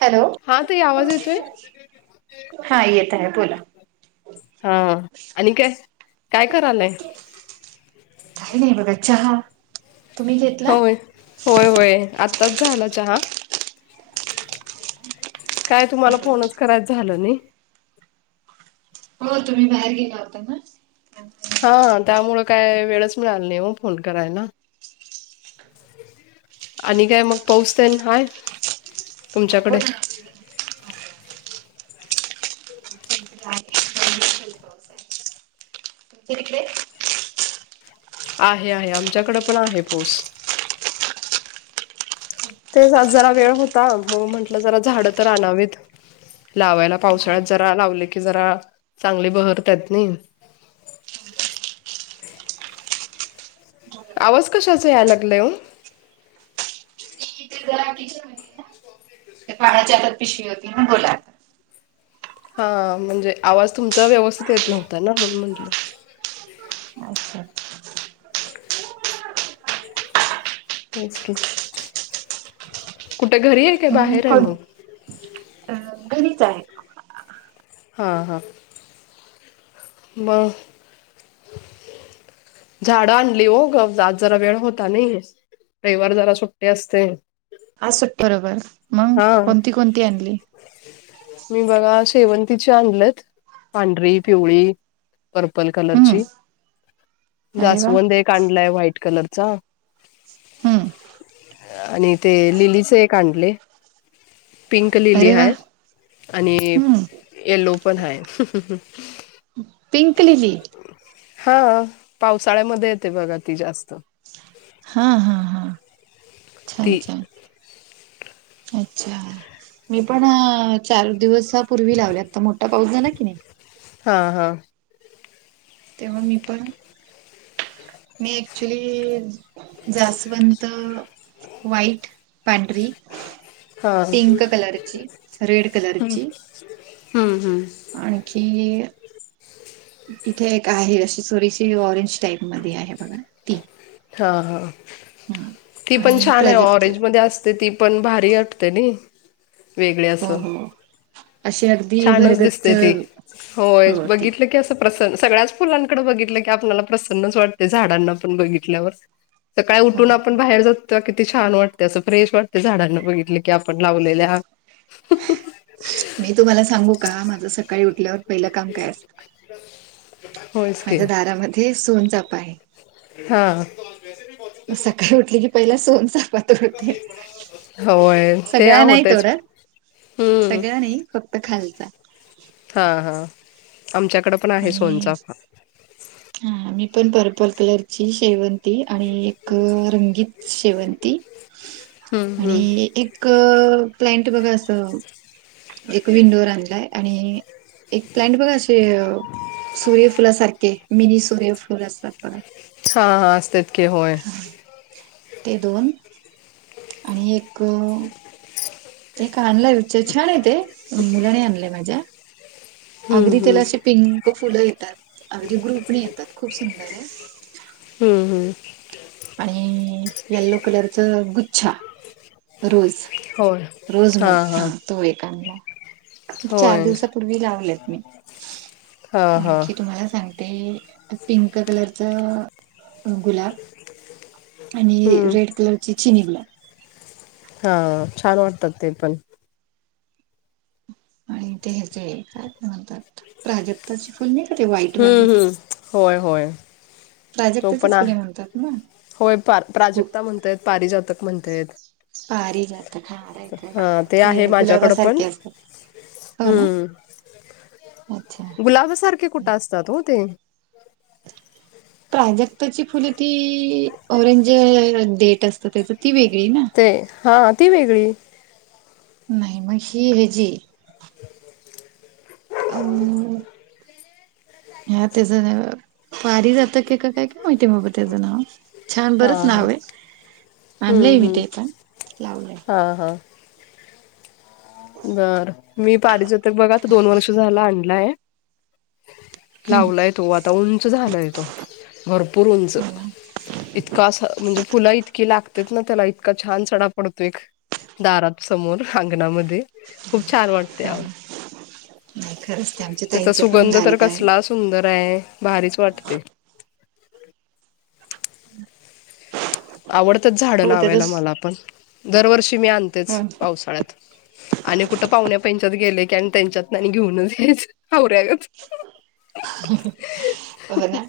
Hello हा ताई आवाज येतोय हा येत आहे बोला. हा आणि काय.. काय करालाय काय नाही बघा चहा तुम्ही घेतला होय.. होय होय आताच झाला चहा. काय तुम्हाला फोनच करायच झालं नाही. हो तुम्ही बाहेर गेला होता ना. हा त्यामुळं काय वेळच मिळाल नाही ओ फोन करायला. आणि काय मग पाऊसतेन हाय हो तुमच्याकडे? ना तुमच्या तिकडे आहे आहे आमच्याकडे पण आहे पाऊस.. ! तेच आज जरा वेळ होता मग म्हटलं जरा झाडं तर आणावीत. लावायला पावसाळ्यात जरा लावले की जरा चांगली बहरतात नाही. आवाज कशाचा यायला लागलाय ओ? टीव्हीचा जरा ईशु आहे ना. बाळाच्या हातात पिशवी होती ना बोलात. हा म्हणजे आवाज तुमचा व्यवस्थित येत नव्हता ना म्हणून म्हटलं. अच्छा तेचं की.. कुठे घरी आहे काय बाहेर आहे मग? अ घरीच आहे! हां हां मग झाडं आणली ओ ग.. आज जरा वेळ होता नयी. रविवार जरा सुट्टी असते. आज सुट्टी बरोबर मंग हा कोणती कोणती आणली? मी बघा शेवंतीची आणलेत पांढरी, पिवळी. पर्पल हम्म कलरची, अरे वा जास्वंद एक आणलाय व्हाईट कलरचा. हम्म आणि ते लिलीचे एक आणलय पिंक लिली अरे वा आहे आणि. हम्म एल्लो पण हाय.. पिंक लिली..? हा पावसाळ्यामध्ये येते बघा ती जास्त. हा हा हा ती छान छान अच्छा.. मी पण चार दिवसा पूर्वी लावल्यात आता मोठा पाऊस झाला की नी. हा हा तेव्हा मी पण. मी एक्च्युली जास्वंत व्हाईट.. पांढरी. हा पिंक हम्म कलरची, रेड कलरची. हम्म आणखी. इथे एक आहे अशी चोरीची ऑरेंज टाईप म आहे बघा. ती हा हा ह ती पण आणि छान आहे प्राजक्त ऑरेंज म अस. तर ती पण भारी वाटते ना वेगळे हो असं. हो अशी अगदी छानच भरगच्च दिसते ती होय हो ती बघितलं की अस. प्रसन् सगळ्याच फुलांकडे बघितलं की आपल्याला प्रसन्नच वाटते झाडांना आपण बघितल्यावर. सकाळी हो उठून आपण बाहेर जाउ. किती छान वाटते असं फ्रेश वाटते झाडांना बघितले की आपण लावलेल्या. मी तुम्हाला सांगू का माझं सकाळी उठल्यावर पहिलं काम काय असत. हम्म माझ्या दारामध्ये सोनचापा आहे. हा मग सकाळी उठली की पहिला सोनचाफा. ते.. होय ते सगळ नाही होतच थोडं हम्म सगळ नाही फक्त खालचा हा हा आमच्याकडे पण आहे आणि सोनचाफा. हा मी पण पर्पल कलरची शेवंती आणि एक रंगीत शेवंती हम्म हम्म. आणि एक प्लांट बघा अस एक विंडोवर आणधलाय आणि एक क्लायंट बघा असे सूर्यफुलासारखे मिनी सूर्यफुल असतात बघ हा हा तितके होय ते दोन आणि एक ते का आणलंय छान आहेेत मुलाने आणलंय माझ्या हम्म अगदी त्याला हम्म. अशी पिंक फुलं येतात अगदी ग्रुपची येतात खूप सुंदर आहे हम्म हम्म आणि येल्लो कलरच गुच्छा रोज. होय रोज मत हा तो एकांला. चार होय दिवसापूर्वी लावलेत मी हा हा. आणखी तुम्हाला सांग. ते पिंक कलर गुलाबी ह आणि रेड कलरची चिनीला हा छान वाटतात ते पण आणि ते ह जे काय म्हणतात प्राजक्ताची फुल का ते व्हाईटवाले हम्म हम्म होय होय तो पण प्राजक्ताचेच फुले म्हणतात ना होय गु प्राजक्ता म्हणताय पारिजातक म्हणताय पारीजात हा राह रा हा ते आहे माझ्याकडं पण. गुलाबाासारखे असतात हो ना अच्छा हम्म गुलाब सारखे कुठे असतात हो ते प्राजक्ताची फुले ती ओरेंज डेट असत त्याच ती वेगळी ना ते हा ती वेगळी नाही मग ही हजी अ हा त्याचं पारी जात के का काय की माहिती आहे मबा त्याचं नाव छान हा बरंच हा. नाव आहे हम्म आणनलंय मी हम्म. ते पण लावलं हा हा बर मी पारिजातक बघा त दोन वर्ष झालं आणलाय हम्म लावलाय तो आता उंच झालाय तो भरपूर उंच हो ना हो इतका असं म्हणजे पुला इतकी लागते ना त्याला इतका छान सडा पडतो एक दारात समोर अंगणामध्ये खूप छान वाटते ना नाही खरंच ते आमच्या त्याचा ताईंच्या पण सुगंध तर दारात आहे. कसला सुंदर आहे भारीच वाटते. आवडतच झाडं हो लावायला त्याच मला पण दरवर्षी मी आणतेच हो पावसाळ्यात आणि कुठं पाहुण्या पहिच्यात गेले की आणि त्यांच्यात घेऊनच यायचवऱ्या हो ना.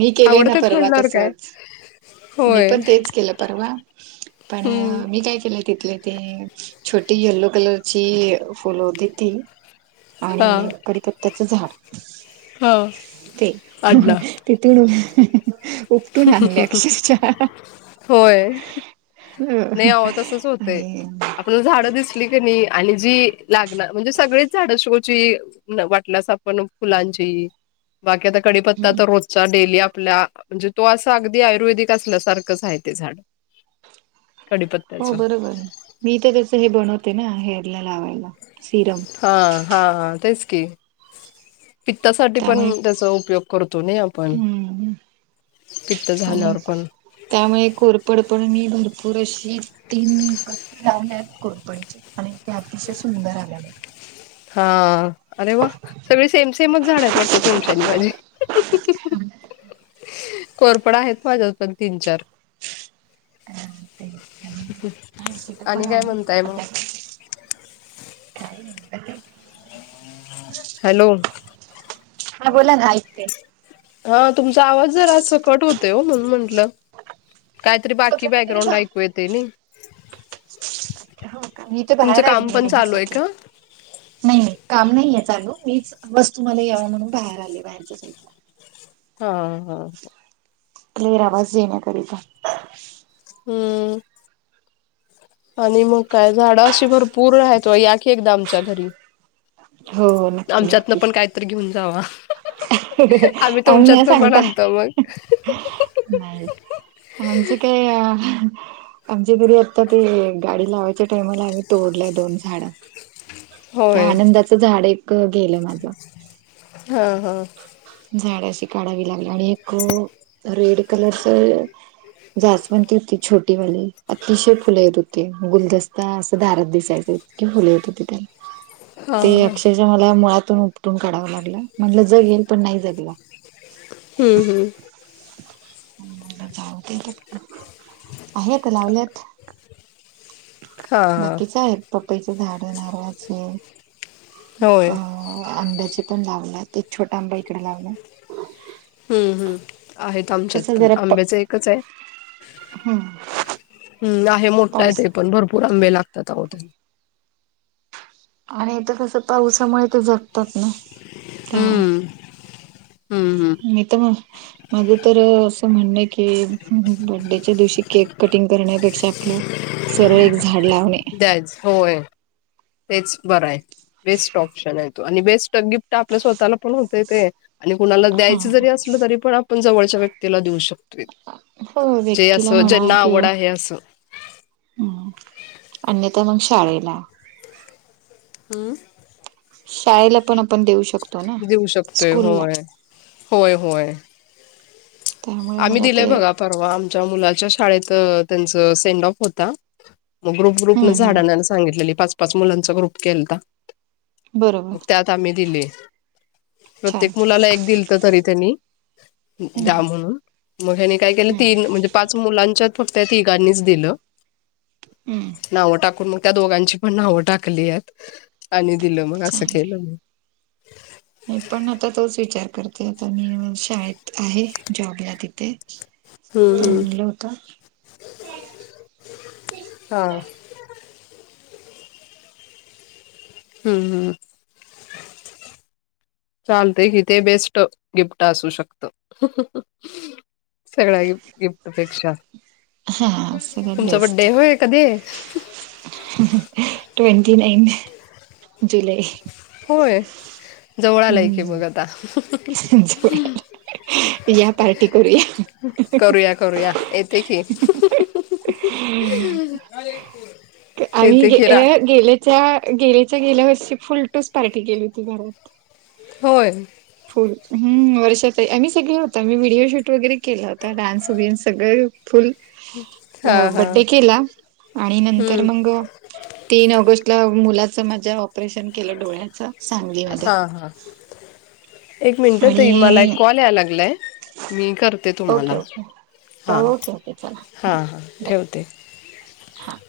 मी केले ना आवडतात परवा म्हणल्यावर काय तसच. मी पण होय तेच केलं परवा पण हम्म मी काय केलंय तिथले ते छोटी येलो कलरची फुल होती ती. हा आणि करीपत्त्याच झाड हा ते अडला. तिथून उपटून आणल्या अक्षरच्या होय अ आणि आपण झाडं दिसली क नाही आणि जी लागणार म्हणजे सगळीच झाडं शिकवची. वाटल्यास आपण फुलांची बाकी आता कडीपत्ता हम्म. तर रोप डेली आपल्या म्हणजे तो असं अगदी आयुर्वेदिक असल्यासारखंच आहे ते झाड कडीपत्त्याच हो बरोबर मी तर त्याच हे बनवते ना हेअरला लावायला सिरम हा हा तेच की पित्तासाठी पण त्यामुळे त्याचा उपयोग करतो ना आपण हम्म पित्त आणि झाल्यावर पण त्यामुळे कोरफड म भरपूर अशी तीन गट्टी लावल्या. कोरपडीचे आणि ते अतिशय सुंदर आलेले. हा. अरे वा सगळे सेम सेमच झाडत वाटतं तुमच्यानी माझी आहेत कोरपड आहेत माझ्यात पण तीन चार ते आणि हळशीट पण आणि काय आहे म्हणताय मग सध्या काही नाही क हॅलो. नाही बोला घयच ते हा तुमचा आवाज जर आज सकट होत हो म्हणून म्हंटलं. काहीतरी हो बाकी तुम्ही तरी बॅकग्राउंड ऐकू येते ना. हो मी तर बाहेर आली पण चालू आहे रेंजसाठी का नाही नाही काम नाहीय चालू मीच बस तुम्हाला यावा म्हणून बाहेर आले बाहेरच्या साईडला हा हा. क्लिअर आवाज येेण्याकरीता हम्म. आणि मग काय झाडं अशी भरपूर राहत वा या कि एकदा आमच्या घरी हो हो नक्की आमच्यातन नक्की पण कायतरी घेऊन जावा. आम्ही नाही तुमच्यातन पण सांगता. आणतो मग नाही म्हणजे काय अ आमच्या घरी आता ते गाडी लावायच्या टायमाला आम्ही तोडल्या दोन झाड त्या होय आनंदाचं झाड एक गेलं माझं हा हा. झाडशी काढावी लागली आणि एक रेड कलरच जास्वंदी होती छोटीवाली अतिशय फुले येत होते गुलदस्ता असं दारात दिसायचं फुले हो त ते त्याय हा ते हा अक्षरशः मला मुळातून उपटून काढावं लागलं म्हणलं जगेल पण नाही जगलं हम्म हम्म. जाऊ आहेत का लावल्यात. हा बाकीच आहे पपईच झाड आहे नारळाचे हा होय अ आंब्याचे पण लावलं ते छोट आंबा इकडे लावला. हम्म हम्म आहेत आमच्यात कस पण जरा प आंब्याच एकच आहे. हम्म हम्म आहे मोठा आहे पाऊस ते पण भरपूर आंबे लागतात आहो आणि इथं कस पावसामुळे ते जगतात ना त्यामुळे. हम्म हम्म हम्म. मी त म माझं तर अ असं म्हणणं की बर्डेच्या दिवशी केक कटिंग करण्यापेक्षा आपलं सरळ एक झाड लावणे. [unintelligible] होय. तेच बरंय बेस्ट ऑप्शन आहे तो आणि बेस्ट गिफ्ट आपल्या स्वतःला पण होतय ते. आणि कुणाला हा द्यायचं जरी असलं तरी पण आपण जवळच्या व्यक्तीला देऊ शकतो. हो जे व्यक्तीला असं म्हणा ज्यांना आवड किंवा आहे असं. हम्म अन्यथा मग शाळेला हम्म. शाळेला पण आपण देऊ शक देऊ शकतोय होय होय होय. त्यामुळे आम्ही मला दिलंय ते बघा परवा आमच्या मुलाच्या शाळेत त्यांच सेंड ऑफ होता मग ग्रुप ग्रुप हम्म न झाड हम्म आनाय सांगितलेली पाच पाच मुलांचा ग्रुप केलता बरोबर मग त्यात त आमी दिले छान प्रत्येक मुलाला एक दिलत तरी त्यांनी. हम्म त्यामुळं मग ह्यानी काय केलं हम्म तीन म्हणजे पाच मुलांच्यात फक्त या तिघांनीच दिलं. हम्म. नावं टाकून मग त्या दोघांची पण नावं टाकली यात आणि दिलं मग असं छान केलं. मी पण आता तोच विचार करते आता मी शाळेत आहे जॉबला तिथे. हम्म हम्म म्हणलं होत हा. हम्म हम्म. चालतेय कि ते बेस्ट गिफ्ट असू शकतं. सगळ्या गिफ्ट गिफ्ट पेक्षा. हा सगळ्यात तुमचा बेस्ट बड्डेय होय? कधी आहे? ट्वेंटी नाईन जुलै. होय जवळ आलाय कि हम्म मग आता. या पार्टी करूया करूया करूया येते की. हम्म. ते ते खीरा च्या गेलेच्या गेल्या वर्षी फुलटूस पार्टी केली होती घरांत. होय. फुल हम्म वर्षा ताई आम्ही सगळे होत मी व्हिडिओ शूट वगैरे केला होता डान्स बिन्स सगळं फुल हा हा बड्डे केला आणि नंतर हम्म मगं तीन ऑगस्टला मुलाच माझ्या ऑपरेशन केलं डोळ्याच सांगलीमध्ये. हा एक मिनट ताई मला आणि कॉल याला लागलाय. मी करते ओके तुम्हांला ओके हां ओके ओके हां हां ठेवते. हां.